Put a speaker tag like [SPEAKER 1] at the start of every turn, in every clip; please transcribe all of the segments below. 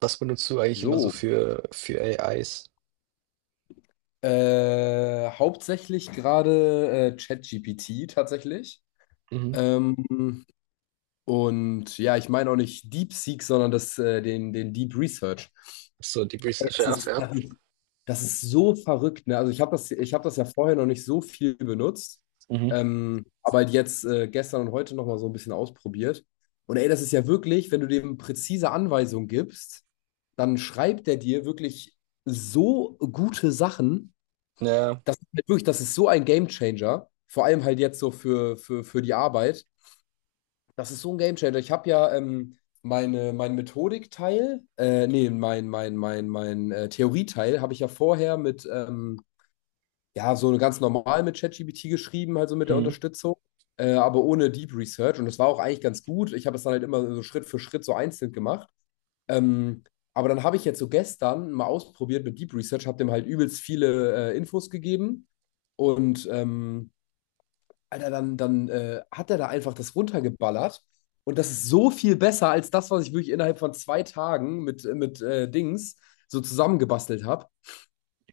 [SPEAKER 1] Was benutzt du eigentlich immer so
[SPEAKER 2] So,
[SPEAKER 1] für AIs?
[SPEAKER 2] hauptsächlich gerade ChatGPT tatsächlich.
[SPEAKER 1] Mhm.
[SPEAKER 2] Ähm, und ja, ich meine auch nicht DeepSeek, sondern das, den Deep Research.
[SPEAKER 1] So Deep Research,
[SPEAKER 2] Das
[SPEAKER 1] ja,
[SPEAKER 2] ist,
[SPEAKER 1] fair.
[SPEAKER 2] das ist, das ist so verrückt, ne? Also ich habe ich habe das ja vorher noch nicht so viel benutzt,
[SPEAKER 1] Mhm.
[SPEAKER 2] aber halt jetzt gestern und heute nochmal so ein bisschen ausprobiert. Und ey, das ist ja wirklich, wenn du dem präzise Anweisungen gibst, dann schreibt er dir wirklich so gute Sachen.
[SPEAKER 1] Ja,
[SPEAKER 2] Das ist halt wirklich, das ist so ein Gamechanger. Vor allem halt jetzt so für die Arbeit. Das ist so ein Gamechanger. Ich habe ja mein Methodikteil, nee, mein Theorieteil habe ich ja vorher mit, ja, so ganz normal mit ChatGPT geschrieben, halt so mit der
[SPEAKER 1] mhm.
[SPEAKER 2] Unterstützung, aber ohne Deep Research. Und das war auch eigentlich ganz gut. Ich habe es dann halt immer so Schritt für Schritt so einzeln gemacht. Ähm, aber dann habe ich jetzt so gestern mal ausprobiert mit Deep Research, habe dem halt übelst viele Infos gegeben und Alter, dann hat er da einfach das runtergeballert und das ist so viel besser als das, was ich wirklich innerhalb von zwei Tagen mit Dings so zusammengebastelt habe.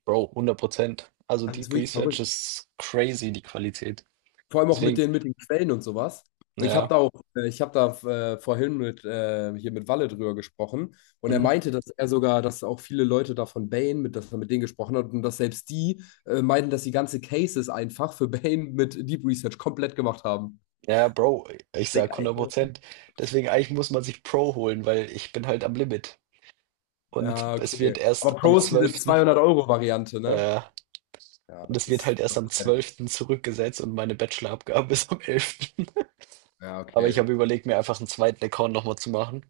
[SPEAKER 1] Bro, 100. Also
[SPEAKER 2] Das ist
[SPEAKER 1] Deep
[SPEAKER 2] wirklich
[SPEAKER 1] Research
[SPEAKER 2] verrückt.
[SPEAKER 1] ist crazy, die Qualität.
[SPEAKER 2] Vor allem auch
[SPEAKER 1] Deswegen.
[SPEAKER 2] mit den Quellen und sowas. Und ich habe
[SPEAKER 1] Ja,
[SPEAKER 2] da auch, ich habe da vorhin hier mit Walle drüber gesprochen. Und er
[SPEAKER 1] mhm.
[SPEAKER 2] meinte, dass er sogar, dass auch viele Leute da von Bane, mit, dass er mit denen gesprochen hat und dass selbst die meinten, dass die ganze Cases einfach für Bane mit Deep Research komplett gemacht haben.
[SPEAKER 1] Ja, Bro, ich
[SPEAKER 2] Ich Denk,
[SPEAKER 1] sage
[SPEAKER 2] ey,
[SPEAKER 1] 100. Deswegen eigentlich muss man sich Pro holen, weil ich bin halt am Limit und
[SPEAKER 2] ja,
[SPEAKER 1] es wird
[SPEAKER 2] okay. Aber
[SPEAKER 1] erst am
[SPEAKER 2] Pro ist diese
[SPEAKER 1] 12.,
[SPEAKER 2] 200-Euro-Variante, ne?
[SPEAKER 1] äh,
[SPEAKER 2] Ja,
[SPEAKER 1] und
[SPEAKER 2] das
[SPEAKER 1] es wird
[SPEAKER 2] ist.
[SPEAKER 1] halt erst am 12. zurückgesetzt, und meine Bachelorabgabe ist am elften.
[SPEAKER 2] Ja,
[SPEAKER 1] Aber ich
[SPEAKER 2] okay.
[SPEAKER 1] habe überlegt, mir einfach einen zweiten Account noch mal zu machen,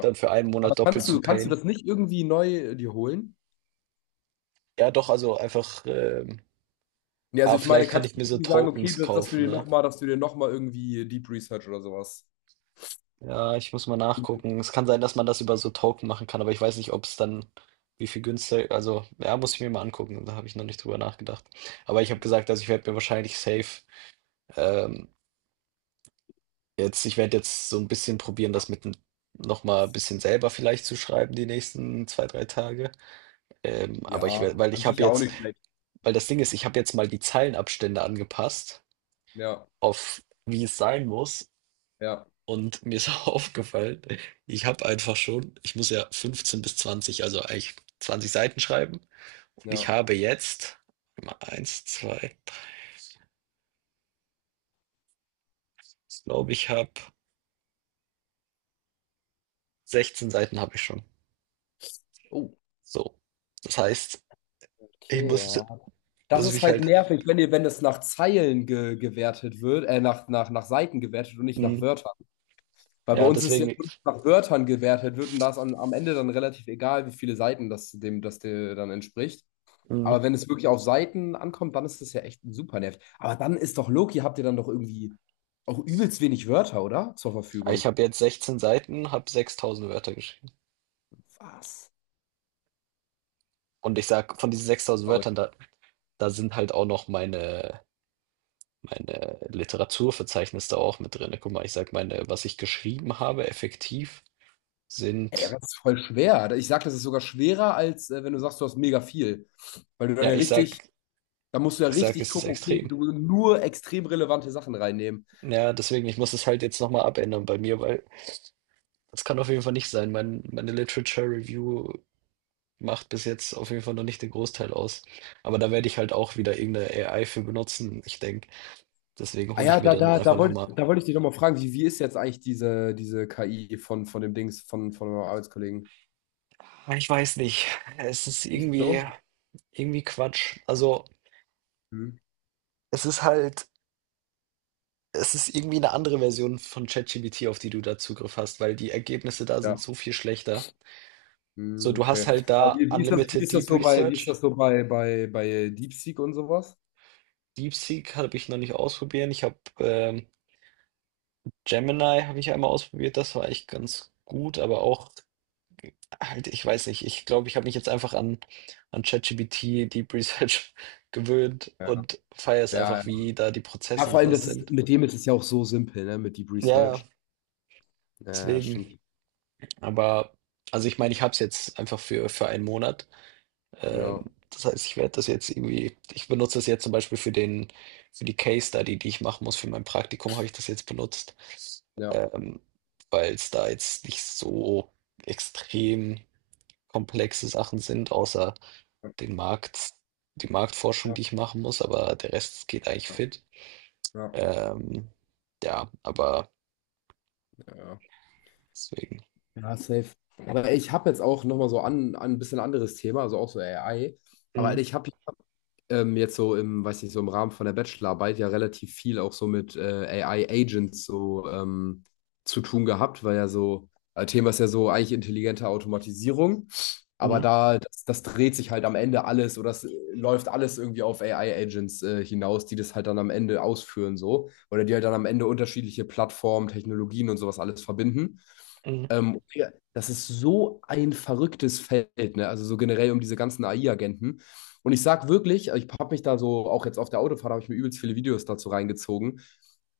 [SPEAKER 1] dann für einen
[SPEAKER 2] Aber
[SPEAKER 1] Monat doppelt zu
[SPEAKER 2] kannst du
[SPEAKER 1] payen.
[SPEAKER 2] das nicht irgendwie neu dir holen?
[SPEAKER 1] Ja, doch, also einfach,
[SPEAKER 2] Ja, also
[SPEAKER 1] aber
[SPEAKER 2] ich meine,
[SPEAKER 1] vielleicht kann
[SPEAKER 2] kannst
[SPEAKER 1] ich
[SPEAKER 2] du
[SPEAKER 1] mir so
[SPEAKER 2] irgendwie sagen, okay,
[SPEAKER 1] Tokens
[SPEAKER 2] dass, dass du
[SPEAKER 1] kaufen,
[SPEAKER 2] dir
[SPEAKER 1] ne?
[SPEAKER 2] nochmal, dass du dir noch mal irgendwie Deep Research oder sowas.
[SPEAKER 1] Ja, ich muss mal nachgucken. Es kann sein, dass man das über so Token machen kann, aber ich weiß nicht, ob es dann wie viel günstiger, also ja, muss ich mir mal angucken, da habe ich noch nicht drüber nachgedacht. Aber ich habe gesagt, also ich werde mir wahrscheinlich safe, ähm, jetzt, ich werde jetzt so ein bisschen probieren, das mit noch mal ein bisschen selber vielleicht zu schreiben die nächsten 2, 3 Tage. Aber ich
[SPEAKER 2] Ja,
[SPEAKER 1] werde, weil
[SPEAKER 2] an
[SPEAKER 1] ich
[SPEAKER 2] sich
[SPEAKER 1] habe
[SPEAKER 2] ja auch
[SPEAKER 1] jetzt,
[SPEAKER 2] nicht schlecht.
[SPEAKER 1] weil das Ding ist, ich habe jetzt mal die Zeilenabstände angepasst
[SPEAKER 2] Ja,
[SPEAKER 1] auf wie es sein muss.
[SPEAKER 2] ja,
[SPEAKER 1] Und mir ist aufgefallen, ich habe einfach schon, ich muss ja 15 bis 20, also eigentlich 20 Seiten schreiben. Und ich
[SPEAKER 2] ja.
[SPEAKER 1] habe jetzt mal eins, zwei, drei, ich glaube, ich habe 16 Seiten habe ich schon.
[SPEAKER 2] Oh,
[SPEAKER 1] So. Das heißt, ich
[SPEAKER 2] okay,
[SPEAKER 1] muss,
[SPEAKER 2] ja. Das
[SPEAKER 1] muss
[SPEAKER 2] ist
[SPEAKER 1] mich
[SPEAKER 2] halt
[SPEAKER 1] halt,
[SPEAKER 2] nervig, wenn ihr, wenn das nach Zeilen ge gewertet wird, nach Seiten gewertet und nicht nach
[SPEAKER 1] mm,
[SPEAKER 2] Wörtern. Weil bei
[SPEAKER 1] ja,
[SPEAKER 2] uns ist ja
[SPEAKER 1] deswegen,
[SPEAKER 2] nur nach Wörtern gewertet wird und da ist an, am Ende dann relativ egal, wie viele Seiten das dem, das dir dann entspricht.
[SPEAKER 1] mm,
[SPEAKER 2] Aber wenn es wirklich auf Seiten ankommt, dann ist das ja echt super nervig. Aber dann ist doch Loki, habt ihr dann doch irgendwie auch übelst wenig Wörter, oder? Zur
[SPEAKER 1] ich
[SPEAKER 2] Verfügung.
[SPEAKER 1] habe jetzt 16 Seiten, habe 6.000 Wörter geschrieben.
[SPEAKER 2] Was?
[SPEAKER 1] Und ich sag, von diesen 6.000
[SPEAKER 2] Verrückt.
[SPEAKER 1] Wörtern, da sind halt auch noch meine, Literaturverzeichnis da auch mit drin. Guck mal, ich sag, meine, was ich geschrieben habe effektiv
[SPEAKER 2] Ey,
[SPEAKER 1] sind,
[SPEAKER 2] das ist voll schwer. Ich sag, das ist sogar schwerer, als wenn du sagst, du hast mega viel. Weil du dann
[SPEAKER 1] ja,
[SPEAKER 2] ja
[SPEAKER 1] ich
[SPEAKER 2] richtig,
[SPEAKER 1] sag,
[SPEAKER 2] da musst du ja
[SPEAKER 1] ich sag,
[SPEAKER 2] richtig
[SPEAKER 1] es ist
[SPEAKER 2] gucken, okay,
[SPEAKER 1] extrem.
[SPEAKER 2] du willst nur extrem relevante Sachen reinnehmen.
[SPEAKER 1] Ja, deswegen, ich muss es halt jetzt noch mal abändern bei mir, weil das kann auf jeden Fall nicht sein. Meine Literature Review macht bis jetzt auf jeden Fall noch nicht den Großteil aus. Aber da werde ich halt auch wieder irgendeine AI für benutzen, ich denke. Deswegen
[SPEAKER 2] Ah
[SPEAKER 1] hole ich
[SPEAKER 2] ja,
[SPEAKER 1] mir dann einfach
[SPEAKER 2] da
[SPEAKER 1] noch
[SPEAKER 2] wollte
[SPEAKER 1] mal,
[SPEAKER 2] da wollt ich dich nochmal fragen, wie, wie ist jetzt eigentlich diese, diese KI von dem Dings, von eurem Arbeitskollegen?
[SPEAKER 1] ich weiß nicht. Es ist
[SPEAKER 2] Nicht
[SPEAKER 1] irgendwie
[SPEAKER 2] so?
[SPEAKER 1] irgendwie Quatsch. Also,
[SPEAKER 2] Hm.
[SPEAKER 1] es ist halt Es ist irgendwie eine andere Version von ChatGPT, auf die du da Zugriff hast, weil die Ergebnisse da sind
[SPEAKER 2] Ja.
[SPEAKER 1] so viel schlechter. So,
[SPEAKER 2] Hm,
[SPEAKER 1] du hast
[SPEAKER 2] okay.
[SPEAKER 1] halt
[SPEAKER 2] Aber
[SPEAKER 1] da
[SPEAKER 2] wie, wie
[SPEAKER 1] Unlimited
[SPEAKER 2] ist das
[SPEAKER 1] Deep
[SPEAKER 2] so bei, wie ist
[SPEAKER 1] Research.
[SPEAKER 2] das so bei, bei, bei DeepSeek und sowas?
[SPEAKER 1] DeepSeek habe ich noch nicht ausprobiert. Ich habe, Gemini habe ich ja einmal ausprobiert. Das war echt ganz gut, aber auch halt, ich weiß nicht. Ich glaube, ich habe mich jetzt einfach an ChatGPT Deep Research gewöhnt
[SPEAKER 2] Ja, ja.
[SPEAKER 1] und feiere es
[SPEAKER 2] Ja,
[SPEAKER 1] einfach, wie da die
[SPEAKER 2] ja,
[SPEAKER 1] Prozesse und
[SPEAKER 2] vor allem,
[SPEAKER 1] sowas
[SPEAKER 2] das ist,
[SPEAKER 1] sind.
[SPEAKER 2] mit dem ist es ja auch so simpel, ne, mit Deep
[SPEAKER 1] Ja, ja,
[SPEAKER 2] Research. Ja,
[SPEAKER 1] deswegen.
[SPEAKER 2] stimmt.
[SPEAKER 1] Aber also ich meine, ich habe es jetzt einfach für einen Monat.
[SPEAKER 2] Ja,
[SPEAKER 1] Das heißt, ich werde das jetzt irgendwie, ich benutze das jetzt zum Beispiel für den, für die Case Study, die ich machen muss, für mein Praktikum habe ich das jetzt benutzt,
[SPEAKER 2] ja,
[SPEAKER 1] ähm, weil es da jetzt nicht so extrem komplexe Sachen sind, außer den Markt, die Marktforschung,
[SPEAKER 2] ja,
[SPEAKER 1] die ich machen muss, aber der Rest geht eigentlich
[SPEAKER 2] ja,
[SPEAKER 1] fit.
[SPEAKER 2] ja.
[SPEAKER 1] Ähm, ja, aber
[SPEAKER 2] Ja.
[SPEAKER 1] deswegen.
[SPEAKER 2] Ja, safe. Aber ich habe jetzt auch nochmal so an, an ein bisschen anderes Thema, also auch so AI. Aber Alter,
[SPEAKER 1] Mhm.
[SPEAKER 2] ich habe jetzt so im, weiß nicht, so im Rahmen von der Bachelorarbeit ja relativ viel auch so mit AI-Agents so zu tun gehabt, weil ja so, Thema ist ja so eigentlich intelligente Automatisierung. Aber
[SPEAKER 1] Mhm.
[SPEAKER 2] da, das, das dreht sich halt am Ende alles oder das läuft alles irgendwie auf AI-Agents hinaus, die das halt dann am Ende ausführen so. Oder die halt dann am Ende unterschiedliche Plattformen, Technologien und sowas alles verbinden.
[SPEAKER 1] Mhm.
[SPEAKER 2] Digga, das ist so ein verrücktes Feld, ne? Also so generell um diese ganzen AI-Agenten. Und ich sag wirklich, ich habe mich da so, auch jetzt auf der Autofahrt, habe ich mir übelst viele Videos dazu reingezogen.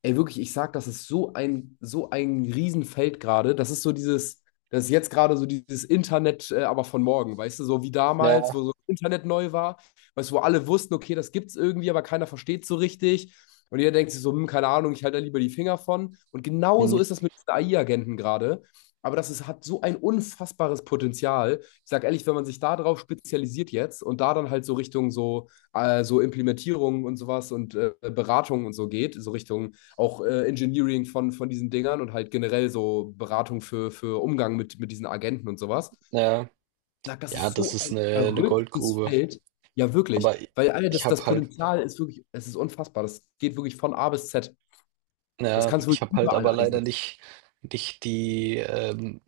[SPEAKER 2] Ey, wirklich, ich sag, das ist so ein Riesenfeld gerade. Das ist so dieses, das ist jetzt gerade so dieses Internet, aber von morgen, weißt du, so wie damals, wo
[SPEAKER 1] Ja,
[SPEAKER 2] so Internet neu war, weißt du, wo alle wussten, okay, das gibt's irgendwie, aber keiner versteht so richtig. Und jeder denkt sich so, keine Ahnung, ich halte da lieber die Finger von. Und
[SPEAKER 1] mhm.
[SPEAKER 2] genauso ist das mit diesen AI-Agenten gerade. Aber das ist, hat so ein unfassbares Potenzial. Ich sage ehrlich, wenn man sich da drauf spezialisiert jetzt und da dann halt so Richtung so, so Implementierung und sowas und Beratung und so geht, so Richtung auch Engineering von diesen Dingern und halt generell so Beratung für Umgang mit diesen Agenten und sowas.
[SPEAKER 1] Ja,
[SPEAKER 2] Ich sag, das
[SPEAKER 1] ja,
[SPEAKER 2] ist
[SPEAKER 1] das
[SPEAKER 2] so
[SPEAKER 1] ist
[SPEAKER 2] ein
[SPEAKER 1] eine
[SPEAKER 2] verrücktes
[SPEAKER 1] Goldgrube.
[SPEAKER 2] Feld. Ja, wirklich.
[SPEAKER 1] Aber
[SPEAKER 2] Weil Alter,
[SPEAKER 1] ich
[SPEAKER 2] das,
[SPEAKER 1] habe
[SPEAKER 2] das
[SPEAKER 1] halt,
[SPEAKER 2] Potenzial ist wirklich, es ist unfassbar. Das geht wirklich von A bis Z. Das
[SPEAKER 1] ja,
[SPEAKER 2] kannst du
[SPEAKER 1] ich
[SPEAKER 2] wirklich
[SPEAKER 1] habe halt
[SPEAKER 2] überall
[SPEAKER 1] aber leider
[SPEAKER 2] einsetzen.
[SPEAKER 1] nicht, nicht die,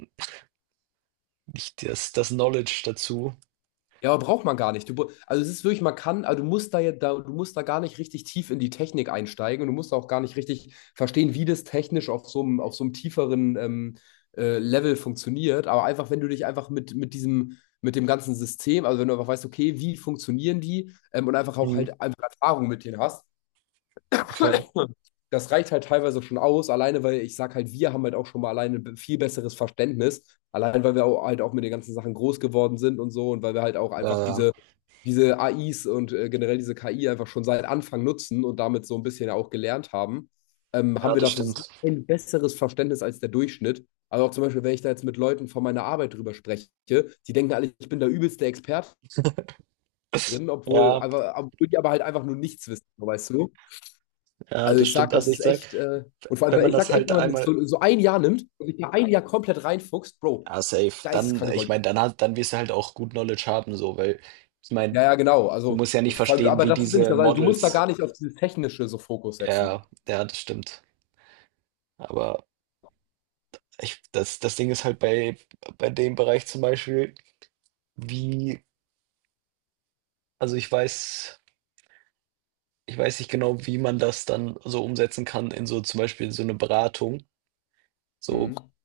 [SPEAKER 1] nicht das Knowledge dazu.
[SPEAKER 2] Ja, aber braucht man gar nicht. Du, br- also es ist wirklich, man kann, also du musst da ja, da, du musst da gar nicht richtig tief in die Technik einsteigen und du musst auch gar nicht richtig verstehen, wie das technisch auf so einem tieferen Level funktioniert. Aber einfach, wenn du dich einfach mit diesem, mit dem ganzen System, also wenn du einfach weißt, okay, wie funktionieren die und einfach auch
[SPEAKER 1] Mhm,
[SPEAKER 2] halt einfach Erfahrung mit denen hast,
[SPEAKER 1] okay.
[SPEAKER 2] das reicht halt teilweise schon aus, alleine weil ich sag halt, wir haben halt auch schon mal alleine ein viel besseres Verständnis, allein weil wir auch, halt auch mit den ganzen Sachen groß geworden sind und so und weil wir halt auch einfach
[SPEAKER 1] Ja, ja.
[SPEAKER 2] diese AIs und generell diese KI einfach schon seit Anfang nutzen und damit so ein bisschen auch gelernt haben,
[SPEAKER 1] Ja,
[SPEAKER 2] haben wir
[SPEAKER 1] das
[SPEAKER 2] dafür so
[SPEAKER 1] stimmt.
[SPEAKER 2] ein besseres Verständnis als der Durchschnitt. Also auch zum Beispiel, wenn ich da jetzt mit Leuten von meiner Arbeit drüber spreche, die denken alle, ich bin der übelste Experte drin, obwohl,
[SPEAKER 1] Ja,
[SPEAKER 2] aber, obwohl die aber halt einfach nur nichts wissen, so, weißt du?
[SPEAKER 1] ja,
[SPEAKER 2] Also
[SPEAKER 1] das
[SPEAKER 2] ich sag,
[SPEAKER 1] stimmt.
[SPEAKER 2] das
[SPEAKER 1] Also, ich
[SPEAKER 2] ist
[SPEAKER 1] sag,
[SPEAKER 2] echt, und vor allem,
[SPEAKER 1] wenn
[SPEAKER 2] weil
[SPEAKER 1] man
[SPEAKER 2] ich
[SPEAKER 1] das
[SPEAKER 2] sag echt,
[SPEAKER 1] halt
[SPEAKER 2] wenn man das
[SPEAKER 1] einmal,
[SPEAKER 2] so, so ein Jahr nimmt und sich da ein Jahr komplett reinfuchst, Bro,
[SPEAKER 1] ja, safe.
[SPEAKER 2] da ist es
[SPEAKER 1] Dann
[SPEAKER 2] kranke
[SPEAKER 1] ich
[SPEAKER 2] Gold.
[SPEAKER 1] meine, dann hat dann wirst du halt auch gut Knowledge haben so, weil ich
[SPEAKER 2] Ja,
[SPEAKER 1] meine,
[SPEAKER 2] ja, genau.
[SPEAKER 1] du
[SPEAKER 2] Also,
[SPEAKER 1] musst ja nicht
[SPEAKER 2] vor allem,
[SPEAKER 1] verstehen,
[SPEAKER 2] aber
[SPEAKER 1] wie
[SPEAKER 2] das ist nämlich
[SPEAKER 1] diese
[SPEAKER 2] das, also du musst da
[SPEAKER 1] Models,
[SPEAKER 2] gar nicht auf dieses Technische so Fokus setzen.
[SPEAKER 1] ja, ja, das stimmt. Aber ich das das Ding ist halt bei dem Bereich zum Beispiel, wie, also, ich weiß nicht genau, wie man das dann so umsetzen kann in so zum Beispiel so 'ne Beratung. So,
[SPEAKER 2] Mhm.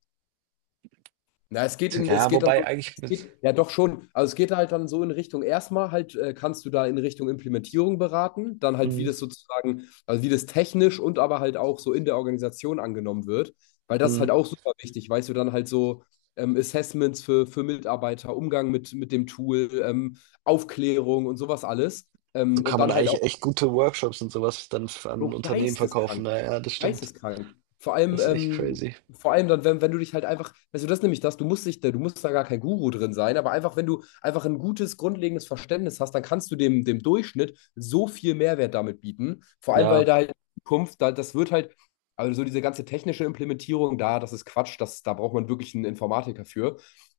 [SPEAKER 2] Na, es geht in, es
[SPEAKER 1] ja,
[SPEAKER 2] geht dann
[SPEAKER 1] wobei
[SPEAKER 2] so,
[SPEAKER 1] eigentlich
[SPEAKER 2] es
[SPEAKER 1] mit,
[SPEAKER 2] geht, ja doch schon, also es geht halt dann so in Richtung, erstmal halt kannst du da in Richtung Implementierung beraten, dann halt wie
[SPEAKER 1] mhm,
[SPEAKER 2] das sozusagen, also wie das technisch und aber halt auch so in der Organisation angenommen wird, weil das ist
[SPEAKER 1] mhm,
[SPEAKER 2] halt auch super wichtig, weißt du, dann halt so Assessments für Mitarbeiter, Umgang mit dem Tool, Aufklärung und sowas alles.
[SPEAKER 1] so kann
[SPEAKER 2] Und
[SPEAKER 1] man
[SPEAKER 2] dann halt auch
[SPEAKER 1] eigentlich echt gute Workshops und so was dann f an
[SPEAKER 2] Bro,
[SPEAKER 1] Unternehmen verkaufen.
[SPEAKER 2] geisteskrank.
[SPEAKER 1] Na ja, das stimmt.
[SPEAKER 2] Geisteskrank.
[SPEAKER 1] Das ist echt crazy.
[SPEAKER 2] Vor allem dann, wenn, wenn du dich halt einfach, weißt du, das ist nämlich das, du musst dich, da- du musst da gar kein Guru drin sein, aber einfach, wenn du einfach ein gutes, grundlegendes Verständnis hast, dann kannst du dem, dem Durchschnitt so viel Mehrwert damit bieten. Vor allem,
[SPEAKER 1] Ja,
[SPEAKER 2] weil da halt in Zukunft, da, das wird halt, also so diese ganze technische Implementierung da, das ist Quatsch, das, da braucht man wirklich einen Informatiker für.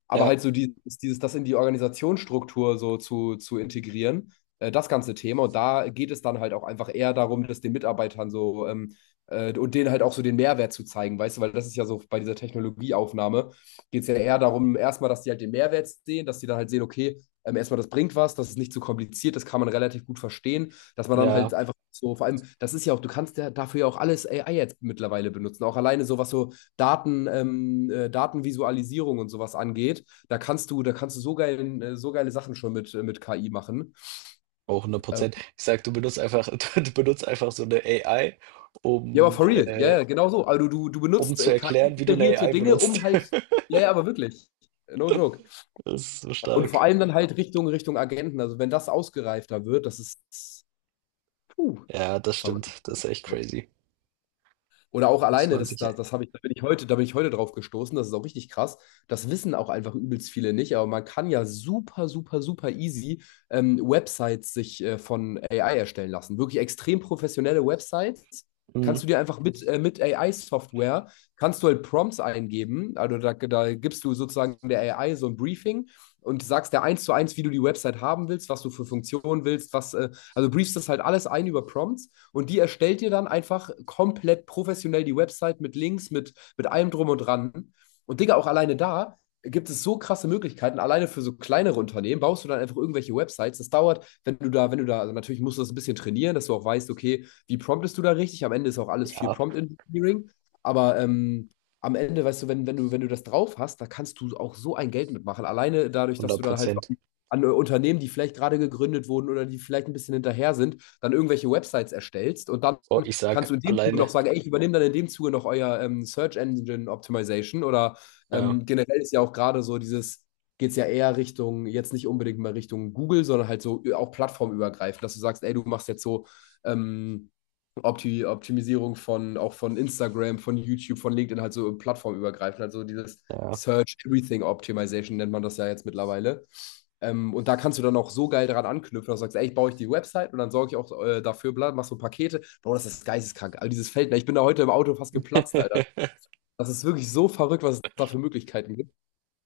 [SPEAKER 2] Aber
[SPEAKER 1] ja,
[SPEAKER 2] halt so dieses, das in die Organisationsstruktur so zu integrieren das ganze Thema. Und da geht es dann halt auch einfach eher darum, dass den Mitarbeitern so und denen halt auch so den Mehrwert zu zeigen, weißt du, weil das ist ja so bei dieser Technologieaufnahme, geht es ja eher darum, erstmal, dass die halt den Mehrwert sehen, dass die dann halt sehen, okay, erstmal, das bringt was, das ist nicht zu kompliziert, das kann man relativ gut verstehen, dass man dann halt
[SPEAKER 1] ja,
[SPEAKER 2] einfach so, vor allem, das ist ja auch, du kannst ja dafür ja auch alles AI jetzt mittlerweile benutzen, auch alleine so, was so Daten, Datenvisualisierung und sowas angeht, da kannst du so, geil, so geile Sachen schon mit KI machen.
[SPEAKER 1] auch 100.
[SPEAKER 2] Ähm,
[SPEAKER 1] Ich sage, du benutzt einfach du benutzt einfach so 'ne AI,
[SPEAKER 2] Ja, aber
[SPEAKER 1] um,
[SPEAKER 2] for real. Ja,
[SPEAKER 1] äh
[SPEAKER 2] ja, genau so. Also du
[SPEAKER 1] um
[SPEAKER 2] benutzt
[SPEAKER 1] zu erklären, wie du 'ne
[SPEAKER 2] KI-generierte
[SPEAKER 1] AI
[SPEAKER 2] Dinge,
[SPEAKER 1] benutzt.
[SPEAKER 2] um halt. Ja, ja, aber wirklich. No joke.
[SPEAKER 1] Das ist so
[SPEAKER 2] Und vor
[SPEAKER 1] stark.
[SPEAKER 2] allem dann halt Richtung, Richtung Agenten. Also wenn das ausgereifter wird, das ist. Puh,
[SPEAKER 1] Ja, das
[SPEAKER 2] verrückt.
[SPEAKER 1] stimmt. Das ist echt crazy.
[SPEAKER 2] Oder auch
[SPEAKER 1] Muss
[SPEAKER 2] alleine,
[SPEAKER 1] man
[SPEAKER 2] das,
[SPEAKER 1] sich,
[SPEAKER 2] das, das habe ich, da bin ich heute, da bin ich heute drauf gestoßen, das ist auch richtig krass. Das wissen auch einfach übelst viele nicht, aber man kann ja super, super, super easy Websites sich von AI erstellen lassen. Wirklich extrem professionelle Websites
[SPEAKER 1] mhm,
[SPEAKER 2] kannst du dir einfach mit AI-Software, kannst du halt Prompts eingeben, also da, da gibst du sozusagen der AI so ein Briefing und sagst der eins zu eins, wie du die Website haben willst, was du für Funktionen willst, was, also briefst das halt alles ein über Prompts und die erstellt dir dann einfach komplett professionell die Website mit Links, mit allem drum und dran. Und Digga, auch alleine da gibt es so krasse Möglichkeiten. Alleine für so kleinere Unternehmen baust du dann einfach irgendwelche Websites. Das dauert, wenn du da, wenn du da, also natürlich musst du das ein bisschen trainieren, dass du auch weißt, okay, wie promptest du da richtig? Am Ende ist auch alles viel
[SPEAKER 1] ja,
[SPEAKER 2] Prompt Engineering. Aber am Ende, weißt du, wenn, wenn du, wenn du das drauf hast, da kannst du auch so ein Geld mitmachen. Alleine dadurch, dass
[SPEAKER 1] 100.
[SPEAKER 2] du dann halt so an, an Unternehmen, die vielleicht gerade gegründet wurden oder die vielleicht ein bisschen hinterher sind, dann irgendwelche Websites erstellst und dann
[SPEAKER 1] Oh, ich
[SPEAKER 2] kannst
[SPEAKER 1] sag
[SPEAKER 2] du in dem Zuge
[SPEAKER 1] alleine.
[SPEAKER 2] noch sagen, ey, ich übernehme dann in dem Zuge noch euer Search Engine Optimization oder
[SPEAKER 1] Ja,
[SPEAKER 2] generell ist ja auch gerade so dieses, geht es ja eher Richtung, jetzt nicht unbedingt mal Richtung Google, sondern halt so auch plattformübergreifend, dass du sagst, ey, du machst jetzt so ähm, Opti Optimisierung von auch von Instagram, von YouTube, von LinkedIn, halt so plattformübergreifend, also dieses
[SPEAKER 1] ja.
[SPEAKER 2] Search Everything Optimization nennt man das ja jetzt mittlerweile. Und da kannst du dann auch so geil dran anknüpfen, dass du sagst, ey, ich baue ich die Website und dann sorge ich auch dafür, bla, mach so Pakete. Bro, das ist geisteskrank. Also dieses Feld, ne? Ich bin da heute im Auto fast geplatzt, Alter. Das ist wirklich so verrückt, was es da für Möglichkeiten gibt.